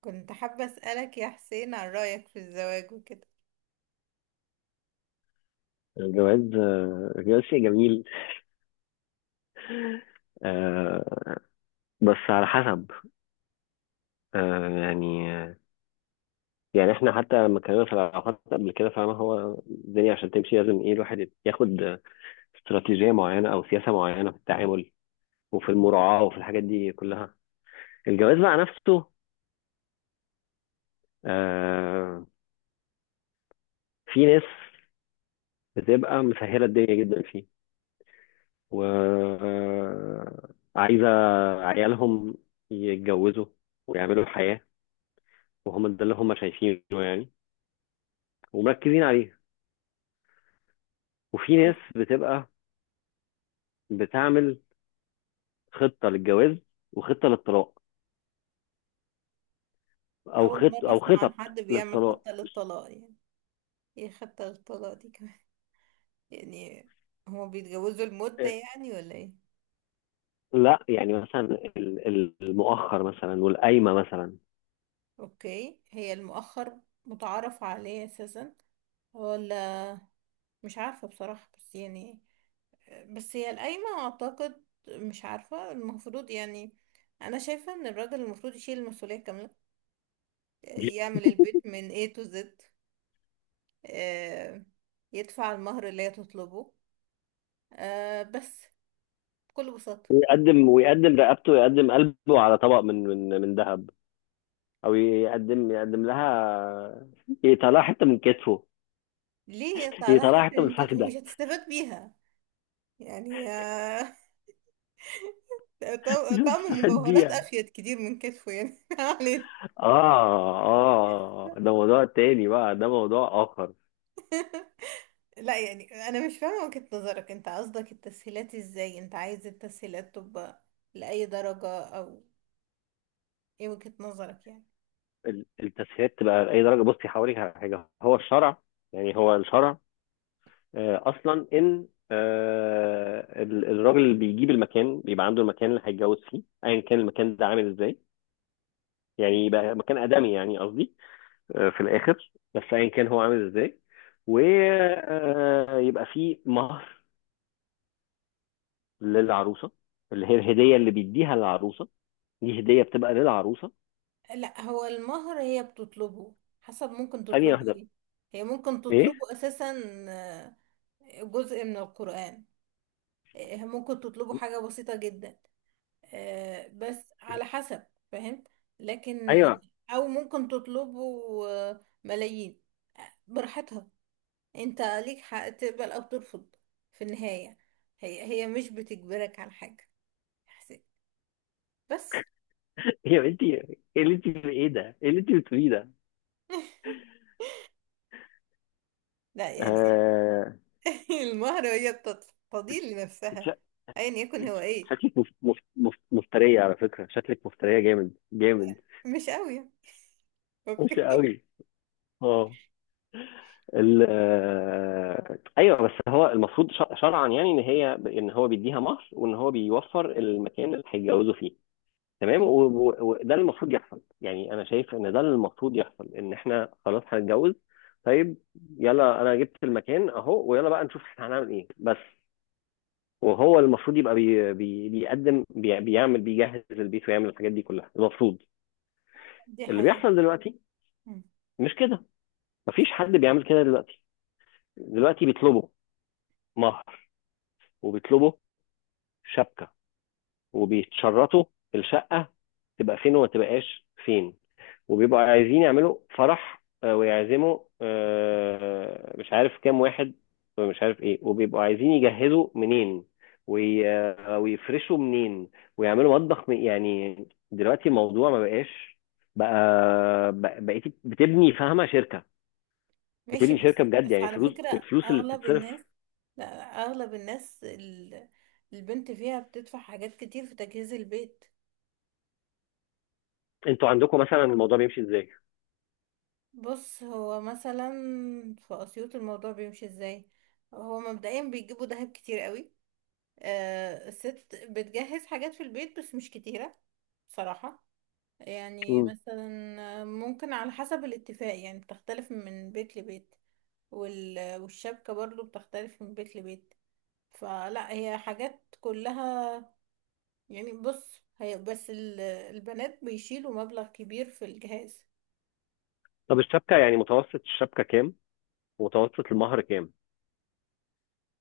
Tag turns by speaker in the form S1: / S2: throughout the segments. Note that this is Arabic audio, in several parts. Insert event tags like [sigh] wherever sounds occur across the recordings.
S1: كنت حابة أسألك يا حسين عن رأيك في الزواج وكده.
S2: الجواز آه، الجواز شيء جميل. آه، بس على حسب. آه، يعني آه، يعني احنا حتى لما اتكلمنا في العلاقات قبل كده، فاهم؟ هو الدنيا عشان تمشي لازم ايه؟ الواحد ياخد استراتيجية معينة او سياسة معينة في التعامل وفي المراعاة وفي الحاجات دي كلها. الجواز بقى نفسه، آه، في ناس بتبقى مسهلة الدنيا جدا فيه، وعايزة عيالهم يتجوزوا ويعملوا حياة، وهم ده اللي هم شايفينه يعني، ومركزين عليها. وفي ناس بتبقى بتعمل خطة للجواز وخطة للطلاق، او
S1: أول
S2: خط
S1: مرة
S2: او
S1: أسمع عن
S2: خطط
S1: حد بيعمل
S2: للطلاق.
S1: خطة للطلاق يعني. إيه خطة للطلاق دي كمان؟ [laughs] يعني هو بيتجوزوا المدة يعني ولا إيه؟
S2: لا يعني مثلا المؤخر مثلا والقايمة مثلا.
S1: أوكي، هي المؤخر متعارف عليه أساسا ولا؟ مش عارفة بصراحة، بس يعني بس هي القايمة أعتقد مش عارفة المفروض يعني. أنا شايفة إن الراجل المفروض يشيل المسؤولية كاملة، يعمل البيت من A to Z، آه، يدفع المهر اللي هي تطلبه، بس بكل بساطة.
S2: يقدم ويقدم رقبته، ويقدم قلبه على طبق من ذهب، او يقدم لها، يطلع حته من كتفه،
S1: ليه يطلع لها
S2: يطلع
S1: حتة
S2: حته من
S1: من كده ومش
S2: الفخده.
S1: هتستفاد بيها يعني؟
S2: [laughs]
S1: طعم
S2: مش
S1: طعم
S2: هتستفاد
S1: مجوهرات
S2: بيها.
S1: أفيد كتير من كتفه يعني. [laughs] ما علينا.
S2: اه اه، ده موضوع تاني بقى، ده موضوع اخر.
S1: [laughs] لا يعني أنا مش فاهمة وجهة نظرك. أنت قصدك التسهيلات إزاي؟ أنت عايز التسهيلات تبقى لأي درجة؟ أو إيه وجهة نظرك يعني؟
S2: التسهيلات تبقى لاي درجه؟ بصي، هوريك على حاجه. هو الشرع، يعني هو الشرع، آه، اصلا ان الراجل اللي بيجيب المكان بيبقى عنده المكان اللي هيتجوز فيه، ايا كان المكان ده عامل ازاي. يعني يبقى مكان ادمي يعني، قصدي آه، في الاخر، بس ايا كان هو عامل ازاي. ويبقى فيه مهر للعروسه، اللي هي الهديه اللي بيديها للعروسه. دي هديه بتبقى للعروسه.
S1: لا هو المهر هي بتطلبه حسب، ممكن
S2: ثانيه
S1: تطلبه
S2: واحده.
S1: ايه. هي ممكن
S2: ايه؟
S1: تطلبه اساسا آه، جزء من القرآن. ممكن تطلبه حاجة بسيطة جدا، بس على حسب، فاهم؟ لكن
S2: ايوه.
S1: او ممكن تطلبه ملايين، براحتها. انت ليك حق تقبل او ترفض في النهاية. هي مش بتجبرك على حاجة، بس.
S2: هي انت ايه ده؟ ايه اللي انت بتقوليه ده؟
S1: [laughs] لا يعني
S2: آه...
S1: [laughs] المهرة هي تضيل
S2: إنت
S1: لنفسها ايا يكن
S2: إنت
S1: هو ايه.
S2: شكلك مفترية على فكرة. شكلك مفترية جامد جامد،
S1: مش قوي.
S2: وحشة
S1: اوكي.
S2: قوي. اه. ايوه، بس هو المفروض شرعا يعني ان هي ان هو بيديها مهر، وان هو بيوفر المكان اللي هيتجوزوا فيه.
S1: [laughs]
S2: تمام.
S1: مم.
S2: وده اللي المفروض يحصل. يعني انا شايف ان ده اللي المفروض يحصل، ان احنا خلاص هنتجوز. طيب، يلا انا جبت المكان اهو، ويلا بقى نشوف احنا هنعمل ايه. بس وهو المفروض يبقى بي بي بيقدم بي بيعمل، بيجهز البيت، ويعمل الحاجات دي كلها المفروض.
S1: دي
S2: اللي
S1: حقيقة.
S2: بيحصل دلوقتي
S1: مم.
S2: مش كده. مفيش حد بيعمل كده دلوقتي. دلوقتي بيطلبوا مهر، وبيطلبوا شبكة، وبيتشرطوا الشقة تبقى فين وما تبقاش فين. وبيبقوا عايزين يعملوا فرح، ويعزموا مش عارف كام واحد، مش عارف ايه. وبيبقوا عايزين يجهزوا منين، وي... آه، ويفرشوا منين، ويعملوا مطبخ يعني دلوقتي الموضوع ما بقاش. بقى بقيتي بتبني، فاهمة، شركة.
S1: ماشي،
S2: بتبني
S1: بس
S2: شركة بجد
S1: بس
S2: يعني.
S1: على
S2: فلوس،
S1: فكرة
S2: الفلوس اللي
S1: أغلب
S2: بتتصرف!
S1: الناس، لا أغلب الناس البنت فيها بتدفع حاجات كتير في تجهيز البيت.
S2: انتوا عندكم مثلا الموضوع بيمشي ازاي؟
S1: بص، هو مثلا في أسيوط الموضوع بيمشي ازاي. هو مبدئيا بيجيبوا دهب كتير قوي. الست بتجهز حاجات في البيت بس مش كتيرة بصراحة. يعني
S2: مم.
S1: مثلا ممكن على حسب الاتفاق، يعني بتختلف من بيت لبيت. والشبكة برضو بتختلف من بيت لبيت. فلا هي حاجات كلها يعني. بص، هي بس البنات بيشيلوا مبلغ كبير في الجهاز.
S2: طب الشبكة يعني، متوسط الشبكة كام؟ ومتوسط المهر كام؟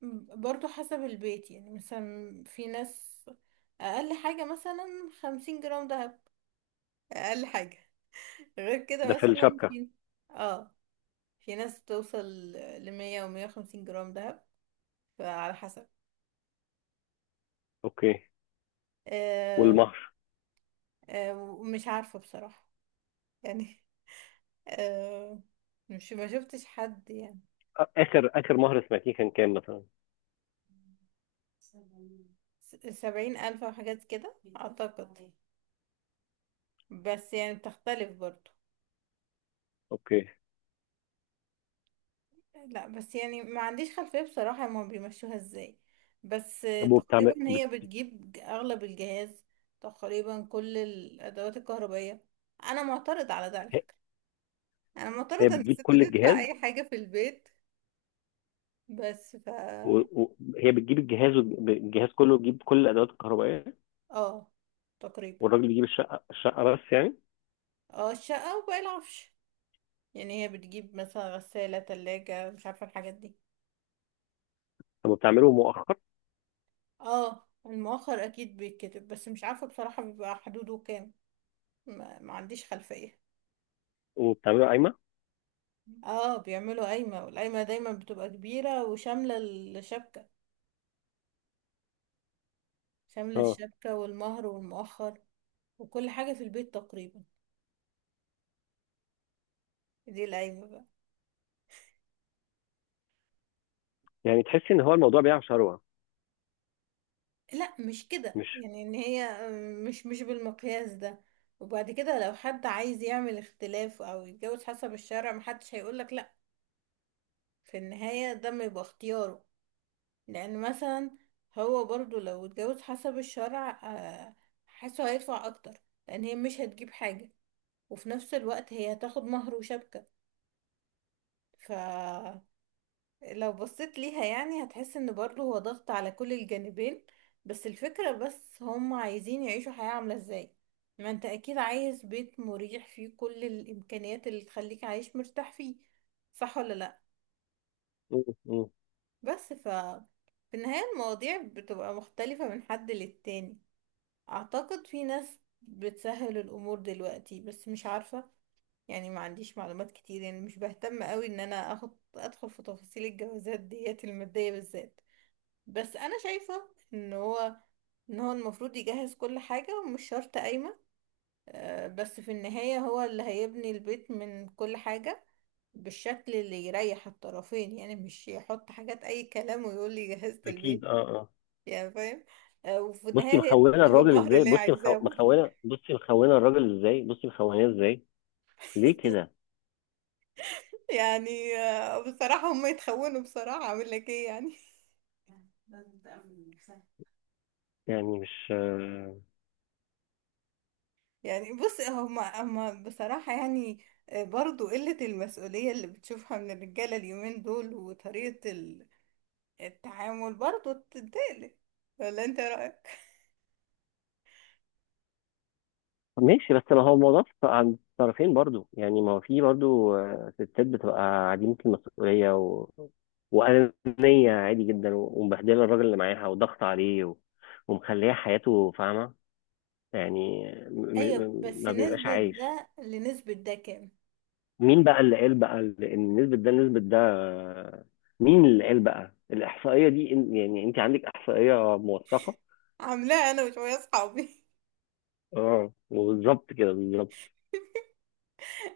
S1: برضو حسب البيت، يعني مثلا في ناس أقل حاجة مثلا 50 جرام دهب، أقل حاجة. غير
S2: ده
S1: كده
S2: في
S1: مثلا
S2: الشبكة.
S1: في، اه، في ناس بتوصل لـ100 و150 جرام دهب. فعلى حسب.
S2: اوكي.
S1: آه،
S2: والمهر؟
S1: آه، مش عارفة بصراحة، يعني آه، مش ما شفتش حد يعني.
S2: اخر مهر سمعتيه كان كام مثلا؟
S1: 70 ألف أو حاجات كده أعتقد، بس يعني بتختلف برضو.
S2: اوكي.
S1: لا بس يعني ما عنديش خلفية بصراحة هما بيمشوها ازاي. بس
S2: طب
S1: تقريبا
S2: وبتعمل
S1: هي بتجيب أغلب الجهاز، تقريبا كل الأدوات الكهربائية. أنا معترض على ده على فكرة. أنا
S2: هي
S1: معترضة إن
S2: بتجيب
S1: الست
S2: كل
S1: تدفع
S2: الجهاز؟
S1: أي حاجة في البيت، بس ف،
S2: هي بتجيب الجهاز، الجهاز كله بيجيب كل الادوات الكهربائيه؟
S1: اه تقريبا.
S2: والراجل بيجيب الشقه، بس يعني؟
S1: اه الشقة وباقي العفش. يعني هي بتجيب مثلا غسالة، تلاجة، مش عارفة الحاجات دي.
S2: طب وبتعمله مؤخر؟
S1: اه المؤخر اكيد بيتكتب بس مش عارفة بصراحة بيبقى حدوده كام. ما عنديش خلفية.
S2: وبتعمله قايمه؟
S1: اه بيعملوا قايمة، والقايمة دايما بتبقى كبيرة وشاملة الشبكة، شاملة
S2: اه.
S1: الشبكة والمهر والمؤخر وكل حاجة في البيت تقريبا. دي القايمة بقى.
S2: يعني تحسي ان هو الموضوع بيع شروه
S1: لا مش كده،
S2: مش
S1: يعني ان هي مش بالمقياس ده. وبعد كده لو حد عايز يعمل اختلاف او يتجوز حسب الشرع محدش هيقولك، في النهاية ده ما يبقى اختياره. لأن مثلا هو برضو لو اتجوز حسب الشرع حاسه هيدفع أكتر، لأن هي مش هتجيب حاجة وفي نفس الوقت هي هتاخد مهر وشبكة. فلو بصيت ليها يعني هتحس ان برضو هو ضغط على كل الجانبين. بس الفكرة بس هم عايزين يعيشوا حياة عاملة ازاي. ما انت اكيد عايز بيت مريح فيه كل الامكانيات اللي تخليك عايش مرتاح فيه، صح ولا لا؟
S2: م.
S1: بس ف في النهاية المواضيع بتبقى مختلفة من حد للتاني. أعتقد في ناس بتسهل الأمور دلوقتي بس مش عارفة، يعني ما عنديش معلومات كتير. يعني مش بهتم قوي إن أنا أخد أدخل في تفاصيل الجوازات ديت المادية بالذات. بس أنا شايفة إن هو المفروض يجهز كل حاجة، ومش شرط قايمة. بس في النهاية هو اللي هيبني البيت من كل حاجة بالشكل اللي يريح الطرفين. يعني مش يحط حاجات أي كلام ويقول لي جهزت
S2: اكيد
S1: البيت،
S2: اه اه.
S1: يعني فاهم. وفي
S2: بصي
S1: النهاية هي
S2: مخونه
S1: تطلب
S2: الراجل
S1: المهر
S2: ازاي؟
S1: اللي هي
S2: بصي
S1: عايزاه برضه.
S2: مخونه الراجل ازاي، بصي مخونه ازاي. ليه كده؟
S1: [laughs] يعني بصراحة هم يتخونوا، بصراحة أعمل لك إيه يعني.
S2: يعني مش...
S1: يعني بص هم بصراحة يعني برضو قلة المسؤولية اللي بتشوفها من الرجالة اليومين دول وطريقة التعامل برضو تقلق. ولا أنت رأيك؟
S2: ماشي، بس ما هو الموضوع عند الطرفين برضو يعني. ما هو في برضو آه، ستات بتبقى عديمة المسؤولية وأنانية عادي جدا، ومبهدلة الراجل اللي معاها وضغط عليه ومخليه حياته فاهمة، يعني
S1: ايوه بس
S2: ما بيبقاش
S1: نسبة
S2: عايش.
S1: ده لنسبة ده كام؟
S2: مين بقى اللي قال بقى إن نسبة ده نسبة ده؟ آه، مين اللي قال بقى الإحصائية دي؟ يعني أنت عندك إحصائية موثقة؟
S1: عاملاها أنا وشوية أصحابي.
S2: اه، وبالظبط كده بالظبط.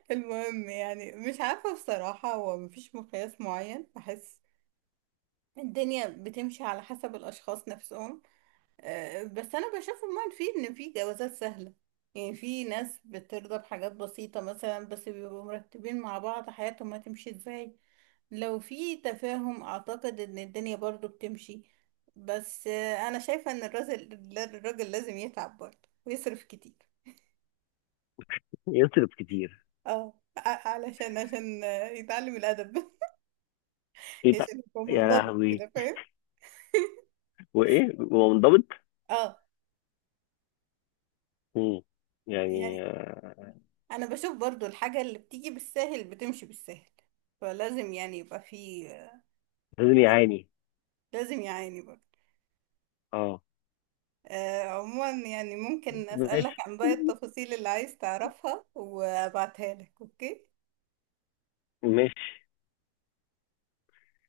S1: المهم يعني مش عارفة بصراحة، هو مفيش مقياس معين بحس. الدنيا بتمشي على حسب الأشخاص نفسهم. بس أنا بشوف عموما في إن في جوازات سهلة. يعني في ناس بترضى بحاجات بسيطة مثلا، بس بيبقوا مرتبين مع بعض حياتهم هتمشي ازاي. لو في تفاهم أعتقد إن الدنيا برضو بتمشي. بس أنا شايفة إن الراجل لازم يتعب برضه ويصرف كتير.
S2: يصرف كتير؟
S1: اه ع- علشان عشان يتعلم الأدب،
S2: إيه بقى؟
S1: عشان يبقى
S2: يا
S1: منضبط
S2: لهوي،
S1: كده، فاهم.
S2: وايه ومنضبط؟
S1: اه.
S2: مم.
S1: يعني
S2: يعني آه،
S1: انا بشوف برضو الحاجة اللي بتيجي بالساهل بتمشي بالساهل، فلازم يعني يبقى في،
S2: لازم يعاني.
S1: لازم يعاني برضو.
S2: اه.
S1: آه عموما يعني ممكن اسألك
S2: ماشي
S1: عن باقي التفاصيل اللي عايز تعرفها وابعتها لك، اوكي.
S2: ماشي.